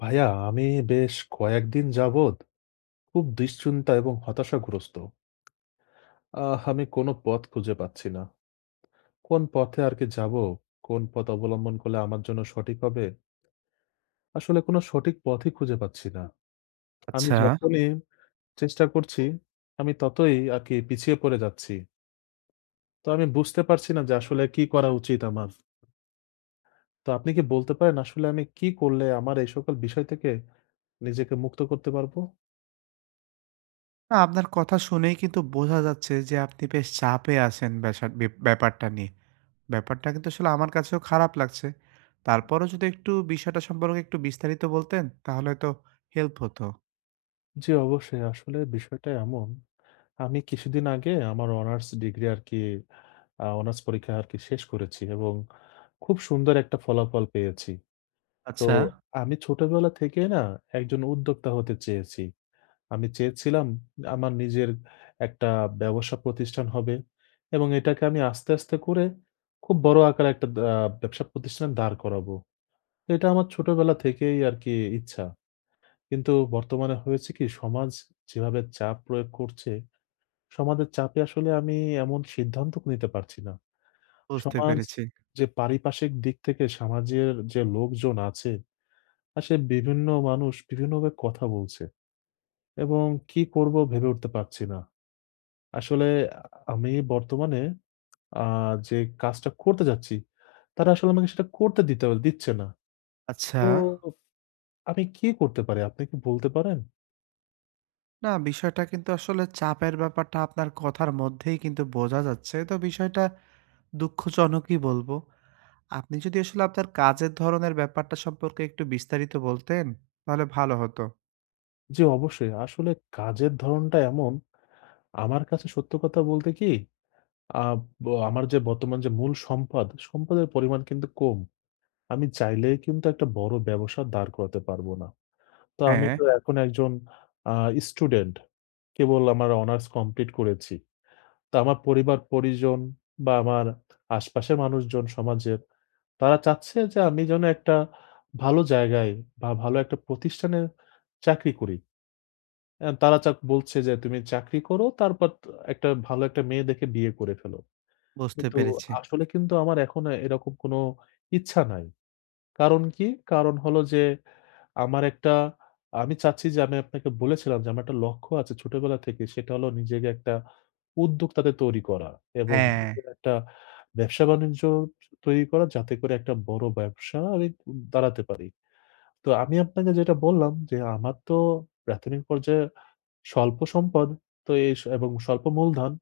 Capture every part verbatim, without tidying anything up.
ভাইয়া আমি বেশ কয়েকদিন যাবৎ খুব দুশ্চিন্তা এবং হতাশাগ্রস্ত। আহ আমি কোনো পথ খুঁজে পাচ্ছি না। কোন পথে আর কি যাবো? কোন পথ অবলম্বন করলে আমার জন্য সঠিক হবে? আসলে কোনো সঠিক পথই খুঁজে পাচ্ছি না। আমি আচ্ছা। যখনই চেষ্টা করছি, আমি ততই আর কি পিছিয়ে পড়ে যাচ্ছি। তো আমি বুঝতে পারছি না যে আসলে কি করা উচিত আমার? তো আপনি কি বলতে পারেন আসলে আমি কি করলে আমার এই সকল বিষয় থেকে নিজেকে মুক্ত করতে পারবো? না, আপনার কথা শুনেই কিন্তু বোঝা যাচ্ছে যে আপনি বেশ চাপে আছেন ব্যাসা বে ব্যাপারটা নিয়ে। ব্যাপারটা কিন্তু আসলে আমার কাছেও খারাপ লাগছে। তারপরও যদি একটু বিষয়টা সম্পর্কে একটু বিস্তারিত বলতেন, তাহলে হয়তো হেল্প হতো। জি, অবশ্যই। আসলে বিষয়টা এমন, আমি কিছুদিন আগে আমার অনার্স ডিগ্রি আরকি আ অনার্স পরীক্ষা আরকি শেষ করেছি এবং খুব সুন্দর একটা ফলাফল পেয়েছি। তো আচ্ছা। আমি ছোটবেলা থেকে না একজন উদ্যোক্তা হতে চেয়েছি। আমি চেয়েছিলাম আমার নিজের একটা ব্যবসা প্রতিষ্ঠান হবে এবং এটাকে আমি আস্তে, আস্তে করে খুব বড় আকারে একটা দা ব্যবসা প্রতিষ্ঠান দাঁড় করাবো। এটা আমার ছোটবেলা থেকেই আরকি ইচ্ছা। কিন্তু বর্তমানে হয়েছে কি সমাজ যেভাবে চাপ প্রয়োগ করছে, সমাজের চাপে আসলে আমি এমন সিদ্ধান্ত নিতে পারছি না। বুঝতে সমাজ পেরেছি। যে পারিপার্শ্বিক দিক থেকে সমাজের যে লোকজন আছে, আসে বিভিন্ন মানুষ বিভিন্নভাবে কথা বলছে এবং কি করব ভেবে উঠতে পারছি না। আসলে আমি বর্তমানে আ যে কাজটা করতে যাচ্ছি, তারা আসলে আমাকে সেটা করতে দিতে দিচ্ছে না। আচ্ছা। তো আমি কি করতে পারি? আপনি কি বলতে পারেন? না, বিষয়টা কিন্তু আসলে চাপের ব্যাপারটা আপনার কথার মধ্যেই কিন্তু বোঝা যাচ্ছে। তো বিষয়টা দুঃখজনকই বলবো। আপনি যদি আসলে আপনার কাজের ধরনের ব্যাপারটা সম্পর্কে একটু বিস্তারিত বলতেন, তাহলে ভালো হতো। জি, অবশ্যই। আসলে কাজের ধরনটা এমন আমার কাছে সত্য কথা বলতে কি, আ ব আমার যে বর্তমান যে মূল সম্পদ, সম্পদের পরিমাণ কিন্তু কম। আমি চাইলেই কিন্তু একটা বড় ব্যবসা দাঁড় করাতে পারবো না। তো আমি হ্যাঁ। তো এখন একজন আ স্টুডেন্ট। কেবল আমার অনার্স কমপ্লিট করেছি। তো আমার পরিবার-পরিজন বা আমার আশপাশের মানুষজন সমাজের, তারা চাচ্ছে যে আমি যেন একটা ভালো জায়গায় বা ভালো একটা প্রতিষ্ঠানে চাকরি করি। আ তারা চাক বলছে যে তুমি চাকরি করো তারপর ত একটা ভালো একটা মেয়ে দেখে বিয়ে করে ফেলো। বুঝতে কিন্তু পেরেছি। আসলে কিন্তু আমার এখন আ এরকম কোনো ইচ্ছা নাই। কারণ কি? কারণ হলো যে আমার একটা আমি চাচ্ছি যে আমি আপনাকে বলেছিলাম যে আমার একটা লক্ষ্য আছে ছোটবেলা থেকে। সেটা হলো নিজেকে একটা উদ্যোক্তাতে তৈরি করা এবং হ্যাঁ, নিজের একটা ব্যবসা-বাণিজ্য তৈরি করা যাতে করে একটা বড় ব্যবসা আমি দাঁড়াতে পারি। তো আমি আপনাকে যেটা বললাম যে আমার তো প্রাথমিক পর্যায়ে স্বল্প সম্পদ তো এই স এবং স্বল্প মূলধন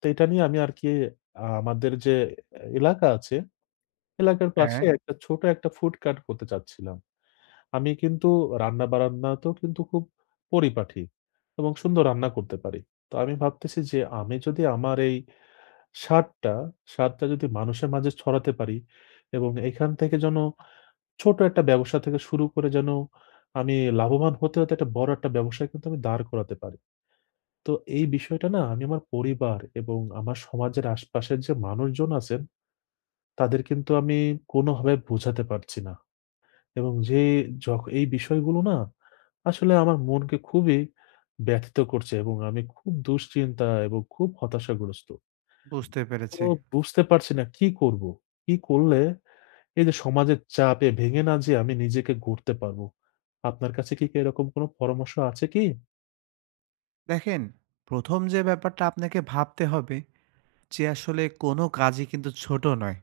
তো এটা নিয়ে আমি আরকি আ আমাদের যে এলাকা আছে, এলাকার পাশে হ্যাঁ। একটা ছোট একটা ফুড কার্ট করতে চাচ্ছিলাম। আমি কিন্তু রান্না-বান্নাতেও কিন্তু খুব পরিপাটি এবং সুন্দর রান্না করতে পারি। তো আমি ভাবতেছি যে আমি যদি আমার এই স্বাদটা, স্বাদটা যদি মানুষের মাঝে ছড়াতে পারি এবং এখান থেকে যেন ছোট একটা ব্যবসা থেকে শুরু করে যেন আমি লাভবান হতে, হতে একটা বড় একটা ব্যবসায় কিন্তু আমি দাঁড় করাতে পারি। তো এই বিষয়টা না আমি আমার পরিবার এবং আমার সমাজের আশপাশের যে মানুষজন আছেন, তাদের কিন্তু আমি কোনোভাবে বোঝাতে পারছি না। এবং যে যখ এই বিষয়গুলো না আসলে আমার মনকে খুবই ব্যথিত করছে এবং আমি খুব দুশ্চিন্তা এবং খুব হতাশাগ্রস্ত। বুঝতে তো পেরেছি। বুঝতে পারছি না কি করব? কি করলে এই যে সমাজের চাপে ভেঙে না যেয়ে আমি নিজেকে গড়তে পারবো? আপনার কাছে কি কি এরকম কোনো পরামর্শ আছে কি? দেখেন, প্রথম যে ব্যাপারটা আপনাকে ভাবতে হবে যে আসলে কোনো কাজই কিন্তু ছোট নয়।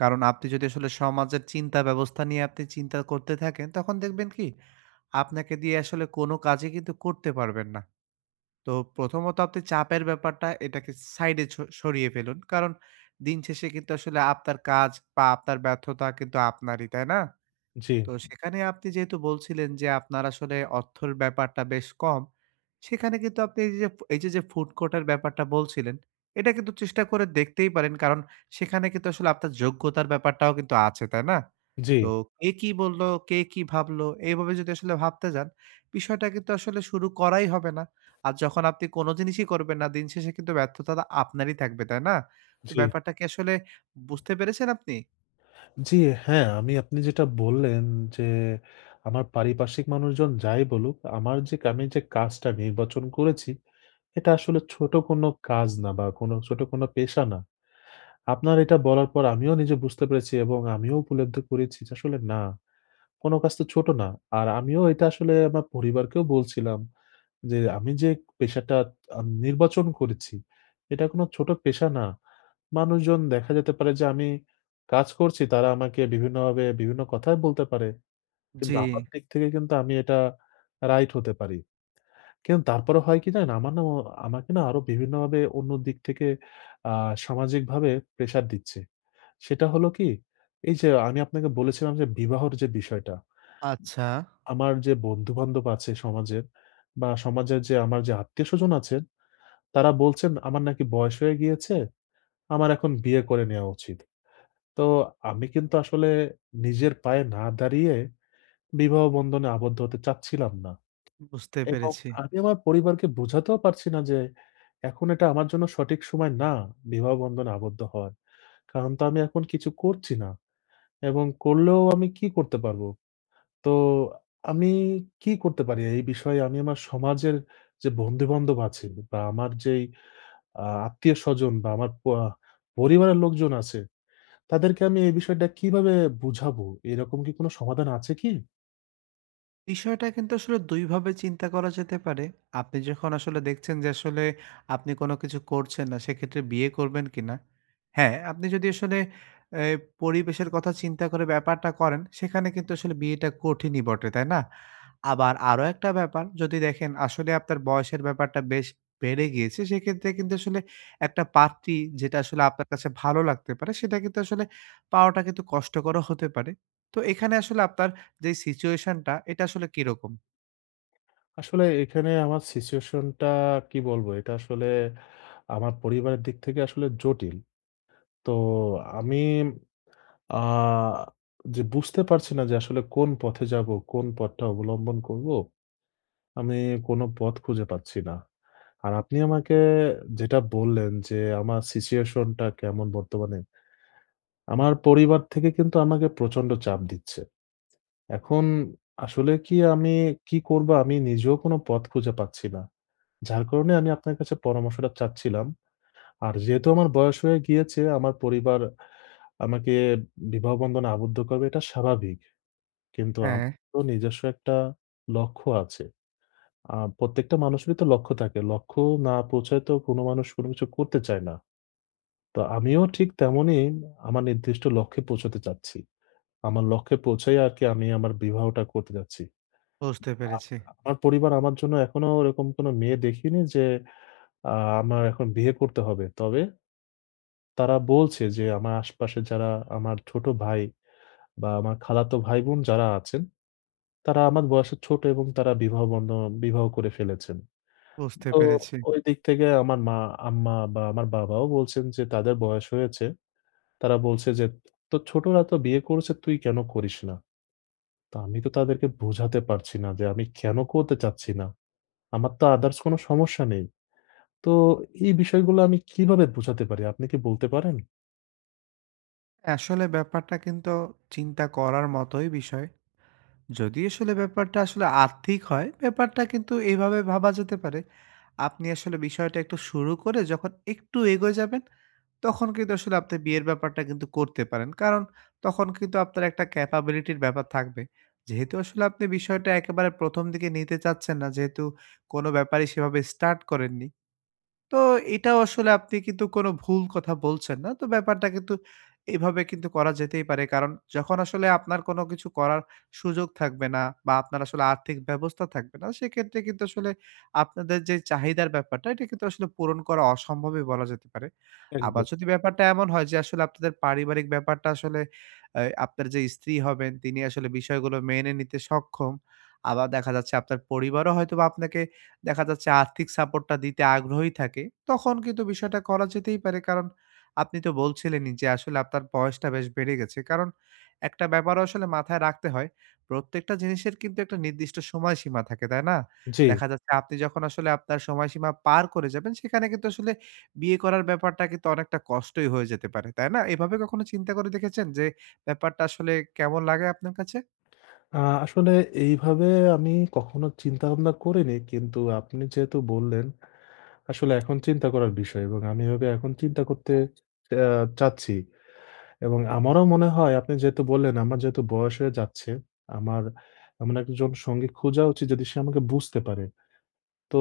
কারণ আপনি যদি আসলে সমাজের চিন্তা ব্যবস্থা নিয়ে আপনি চিন্তা করতে থাকেন তখন দেখবেন কি আপনাকে দিয়ে আসলে কোনো কাজই কিন্তু করতে পারবেন না। তো প্রথমত আপনি চাপের ব্যাপারটা এটাকে সাইডে ছ সরিয়ে ফেলুন। কারণ দিন শেষে কিন্তু আসলে আপনার কাজ বা আপনার ব্যর্থতা কিন্তু আপনারই, তাই না? জি, তো সেখানে আপনি যেহেতু বলছিলেন যে আপনার আসলে অর্থের ব্যাপারটা বেশ কম, সেখানে কিন্তু আপনি এই যে এই যে, যে ফুড কোর্টের ব্যাপারটা বলছিলেন, এটা কিন্তু চেষ্টা করে দেখতেই পারেন। কারণ সেখানে কিন্তু আসলে আপনার যোগ্যতার ব্যাপারটাও কিন্তু আছে, তাই না? জি, তো কে কি বলল, কে কি ভাবলো, এইভাবে যদি আসলে ভাবতে যান, বিষয়টা কিন্তু আসলে শুরু করাই হবে না। আর যখন আপনি কোনো জিনিসই করবেন না, দিন শেষে কিন্তু ব্যর্থতাটা আপনারই থাকবে, তাই না? তো জি। ব্যাপারটা কি আসলে বুঝতে পেরেছেন আপনি? জি, হ্যাঁ, আমি আপনি যেটা বললেন যে আমার পারিপার্শ্বিক মানুষজন যাই বলুক, আমার যে আমি যে কাজটা নির্বাচন করেছি, এটা আসলে ছোট কোনো কাজ না বা কোনো ছোট কোনো পেশা না। আপনার এটা বলার পর আমিও নিজে বুঝতে পেরেছি এবং আমিও উপলব্ধি করেছি যে আসলে না, কোনো কাজ তো ছোট না। আর আমিও এটা আসলে আমার পরিবারকেও বলছিলাম। যে আমি যে পেশাটা আ নির্বাচন করেছি, এটা কোনো ছোট পেশা না। মানুষজন দেখা যেতে পারে যে আমি কাজ করছি, তারা আমাকে বিভিন্নভাবে বিভিন্ন কথাই বলতে পারে। জি, কিন্তু আমার দিক থেকে কিন্তু আমি এটা রাইট হতে পারি। কিন্তু তারপরে হয় কি জানেন? আমার না ও আমাকে না আরো বিভিন্নভাবে অন্য দিক থেকে আ সামাজিকভাবে প্রেশার দিচ্ছে। সেটা হলো কি? এই যে আমি আপনাকে বলেছিলাম যে বিবাহর যে বিষয়টা, আচ্ছা। আমার যে বন্ধু-বান্ধব আছে সমাজের বা সমাজের যে আমার যে আত্মীয়স্বজন আছেন তারা বলছেন, "আমার নাকি বয়স হয়ে গিয়েছে। আমার এখন বিয়ে করে নেয়া উচিত।" তো আমি কিন্তু আসলে নিজের পায়ে না দাঁড়িয়ে বিবাহ বন্ধনে আবদ্ধ হতে চাচ্ছিলাম না। বুঝতে এবং পেরেছি। আমি আমার পরিবারকে বোঝাতেও পারছি না যে, এখন এটা আমার জন্য সঠিক সময় না বিবাহ বন্ধনে আবদ্ধ হওয়ার। কারণ তো আমি এখন কিছু করছি না। এবং করলেও আমি কি করতে পারবো? তো আমি কি করতে পারি এই বিষয়ে? আমি আমার সমাজের যে বন্ধু-বান্ধব আছে বা আমার যেই আ আত্মীয়স্বজন বা আমার প পরিবারের লোকজন আছে, তাদেরকে আমি এই বিষয়টা কিভাবে বুঝাবো? এরকম কি কোনো সমাধান আছে কি? বিষয়টা কিন্তু আসলে দুই ভাবে চিন্তা করা যেতে পারে। আপনি যখন আসলে দেখছেন যে আসলে আপনি কোনো কিছু করছেন না, সেক্ষেত্রে বিয়ে করবেন কিনা? হ্যাঁ, আপনি যদি আসলে এ পরিবেশের কথা চিন্তা করে ব্যাপারটা করেন, সেখানে কিন্তু আসলে বিয়েটা কঠিনই বটে, তাই না? আবার আরো একটা ব্যাপার যদি দেখেন আসলে আপনার বয়সের ব্যাপারটা বেশ বেড়ে গিয়েছে, সেক্ষেত্রে কিন্তু আসলে একটা পাত্রী যেটা আসলে আপনার কাছে ভালো লাগতে পারে, সেটা কিন্তু আসলে পাওয়াটা কিন্তু কষ্টকরও হতে পারে। তো এখানে আসলে আপনার যে সিচুয়েশন টা এটা আসলে কিরকম? আসলে এখানে আমার সিচুয়েশন টা কি বলবো? এটা আসলে আমার পরিবারের দিক থেকে আসলে জটিল। তো আমি আ যে বুঝতে পারছি না যে আসলে কোন পথে যাবো, কোন পথটা অবলম্বন করবো? আমি কোনো পথ খুঁজে পাচ্ছি না। আর আপনি আমাকে যেটা বললেন যে আমার সিচুয়েশন টা কেমন বর্তমানে? আমার পরিবার থেকে কিন্তু আমাকে প্রচন্ড চাপ দিচ্ছে। এখন আসলে কি আমি কি করবো? আমি নিজেও কোনো পথ খুঁজে পাচ্ছি না। যার কারণে আমি আপনার কাছে পরামর্শটা চাচ্ছিলাম। আর যেহেতু আমার বয়স হয়ে গিয়েছে, আমার পরিবার আমাকে বিবাহ বন্ধনে আবদ্ধ করবে এটা স্বাভাবিক। কিন্তু আমার হ্যাঁ। তো নিজস্ব একটা লক্ষ্য আছে। আ প্রত্যেকটা মানুষেরই তো লক্ষ্য থাকে। লক্ষ্য না পৌঁছায় তো কোনো মানুষ কোনো কিছু করতে চায় না। তো আমিও ঠিক তেমনই আমার নির্দিষ্ট লক্ষ্যে পৌঁছতে চাচ্ছি। আমার লক্ষ্যে পৌঁছেই আরকি আমি আমার বিবাহটা করতে যাচ্ছি। বুঝতে পেরেছি, আচ্ছা। আমার পরিবার আমার জন্য এখনো ওরকম কোনো মেয়ে দেখিনি যে আ আমার এখন বিয়ে করতে হবে। তবে তারা বলছে যে আমার আশপাশে যারা আমার ছোট ভাই বা আমার খালাতো ভাই-বোন যারা আছেন, তারা আমার বয়সে ছোট এবং তারা বিবাহ বন্ধ বিবাহ করে ফেলেছেন। বুঝতে তো পেরেছি। ওই দিক থেকে আমার মা, আম্মা বা আমার বাবাও বলছেন যে তাদের বয়স হয়েছে। তারা বলছে যে, "তোর ছোটরা তো বিয়ে করেছে তুই কেন করিস না?" তো আমি তো তাদেরকে বোঝাতে পারছি না যে আমি কেন করতে চাচ্ছি না। আমার তো others কোনো সমস্যা নেই। তো এই বিষয়গুলো আমি কিভাবে বোঝাতে পারি? আপনি কি বলতে পারেন? আসলে ব্যাপারটা কিন্তু চিন্তা করার মতোই বিষয়। যদি আসলে ব্যাপারটা আসলে আর্থিক হয়, ব্যাপারটা কিন্তু এইভাবে ভাবা যেতে পারে। আপনি আসলে বিষয়টা একটু শুরু করে যখন একটু এগোয় যাবেন, তখন কিন্তু আসলে আপনি বিয়ের ব্যাপারটা কিন্তু করতে পারেন। কারণ তখন কিন্তু আপনার একটা ক্যাপাবিলিটির ব্যাপার থাকবে। যেহেতু আসলে আপনি বিষয়টা একেবারে প্রথম দিকে নিতে চাচ্ছেন না, যেহেতু কোনো ব্যাপারই সেভাবে স্টার্ট করেননি। তো এটাও আসলে আপনি কিন্তু কোনো ভুল কথা বলছেন না। তো ব্যাপারটা কিন্তু এভাবে কিন্তু করা যেতেই পারে। কারণ যখন আসলে আপনার কোনো কিছু করার সুযোগ থাকবে না বা আপনার আসলে আর্থিক ব্যবস্থা থাকবে না, সেক্ষেত্রে কিন্তু আসলে আপনাদের যে চাহিদার ব্যাপারটা, এটা কিন্তু আসলে পূরণ করা অসম্ভবই বলা যেতে পারে। আবার একদম। যদি ব্যাপারটা এমন হয় যে আসলে আপনাদের পারিবারিক ব্যাপারটা আসলে অ্যা আপনার যে স্ত্রী হবেন, তিনি আসলে বিষয়গুলো মেনে নিতে সক্ষম। আবার দেখা যাচ্ছে আপনার পরিবারও হয়তোবা আপনাকে দেখা যাচ্ছে আর্থিক সাপোর্টটা দিতে আগ্রহী থাকে, তখন কিন্তু বিষয়টা করা যেতেই পারে। কারণ আপনি তো বলছিলেনই যে আসলে আপনার বয়সটা বেশ বেড়ে গেছে। কারণ একটা ব্যাপারও আসলে মাথায় রাখতে হয়। প্রত্যেকটা জিনিসের কিন্তু একটা নির্দিষ্ট সময়সীমা থাকে, তাই না? জি। দেখা যাচ্ছে আপনি যখন আসলে আপনার সময়সীমা পার করে যাবেন, সেখানে কিন্তু আসলে বিয়ে করার ব্যাপারটা কিন্তু অনেকটা কষ্টই হয়ে যেতে পারে, তাই না? এভাবে কখনো চিন্তা করে দেখেছেন যে ব্যাপারটা আসলে কেমন লাগে আপনার কাছে? আ আসলে এইভাবে আমি কখনো চিন্তাভাবনা করিনি। কিন্তু আপনি যেহেতু বললেন, আসলে এখন চিন্তা করার বিষয় এবং আমি এভাবে এখন চিন্তা করতে আ চাচ্ছি। এবং আমারও মনে হয় আপনি যেহেতু বললেন, আমার যেহেতু বয়স হয়ে যাচ্ছে, আমার এমন একজন সঙ্গী খোঁজা উচিত যদি সে আমাকে বুঝতে পারে। তো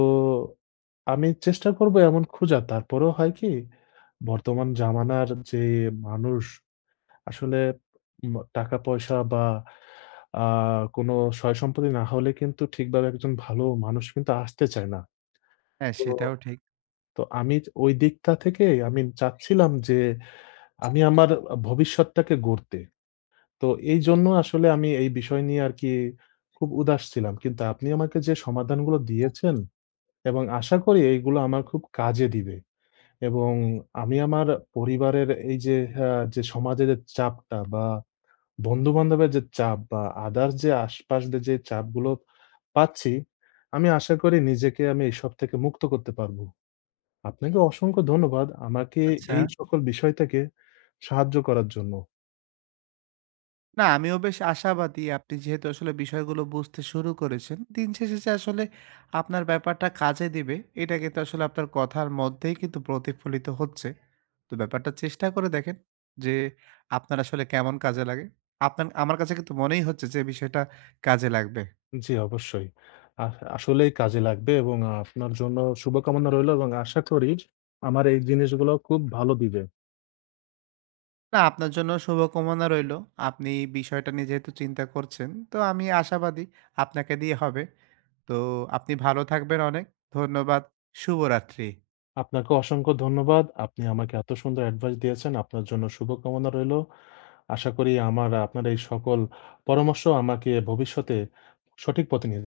আমি চেষ্টা করবো এমন খোঁজার। তারপরেও হয় কি? বর্তমান জামানার যে মানুষ আসলে ম টাকা-পয়সা বা আ কোনো সয়-সম্পত্তি না হলে কিন্তু ঠিকভাবে একজন ভালো মানুষ কিন্তু আসতে চায় না। হ্যাঁ, তো সেটাও ঠিক। তো আমি ওই দিকটা থেকে আমি চাচ্ছিলাম যে আমি আমার আ ভবিষ্যৎটাকে গড়তে। তো এইজন্য আসলে আমি এই বিষয় নিয়ে আরকি খুব উদাস ছিলাম। কিন্তু আপনি আমাকে যে সমাধানগুলো দিয়েছেন এবং আশা করি এইগুলো আমার খুব কাজে দিবে। এবং আমি আমার পরিবারের এই যে আ যে সমাজে যে চাপটা বা বন্ধু-বান্ধবের যে চাপ বা others যে আশপাশদের যে চাপগুলো পাচ্ছি, আমি আশা করি নিজেকে আমি এসব থেকে মুক্ত করতে পারবো। আপনাকে অসংখ্য ধন্যবাদ আমাকে আচ্ছা। এই জি। সকল বিষয় থেকে সাহায্য করার জন্য। না, আমিও বেশ আশাবাদী। আপনি যেহেতু আসলে বিষয়গুলো বুঝতে শুরু করেছেন, দিন শেষে যে আসলে আপনার ব্যাপারটা কাজে দিবে, এটা কিন্তু আসলে আপনার কথার মধ্যেই কিন্তু প্রতিফলিত হচ্ছে। তো ব্যাপারটা চেষ্টা করে দেখেন যে, আপনার আসলে কেমন কাজে লাগে। আপনার আমার কাছে কিন্তু মনেই হচ্ছে যে বিষয়টা কাজে লাগবে। জি, অবশ্যই। আস আসলেই কাজে লাগবে এবং আপনার জন্য শুভকামনা রইলো এবং আশা করি আমার এই জিনিসগুলো খুব ভালো দিবে। না, আপনার জন্য শুভকামনা রইলো। আপনি বিষয়টা নিয়ে যেহেতু চিন্তা করছেন, তো আমি আশাবাদী আপনাকে দিয়ে হবে। তো আপনি ভালো থাকবেন অনেক। ধন্যবাদ। শুভরাত্রি। আপনাকে অসংখ্য ধন্যবাদ। আপনি আমাকে এত সুন্দর অ্যাডভাইস দিয়েছেন। আপনার জন্য শুভকামনা রইলো। আশা করি আমার আপনার এই সকল পরামর্শ আমাকে ভবিষ্যতে সঠিক পথে নিয়ে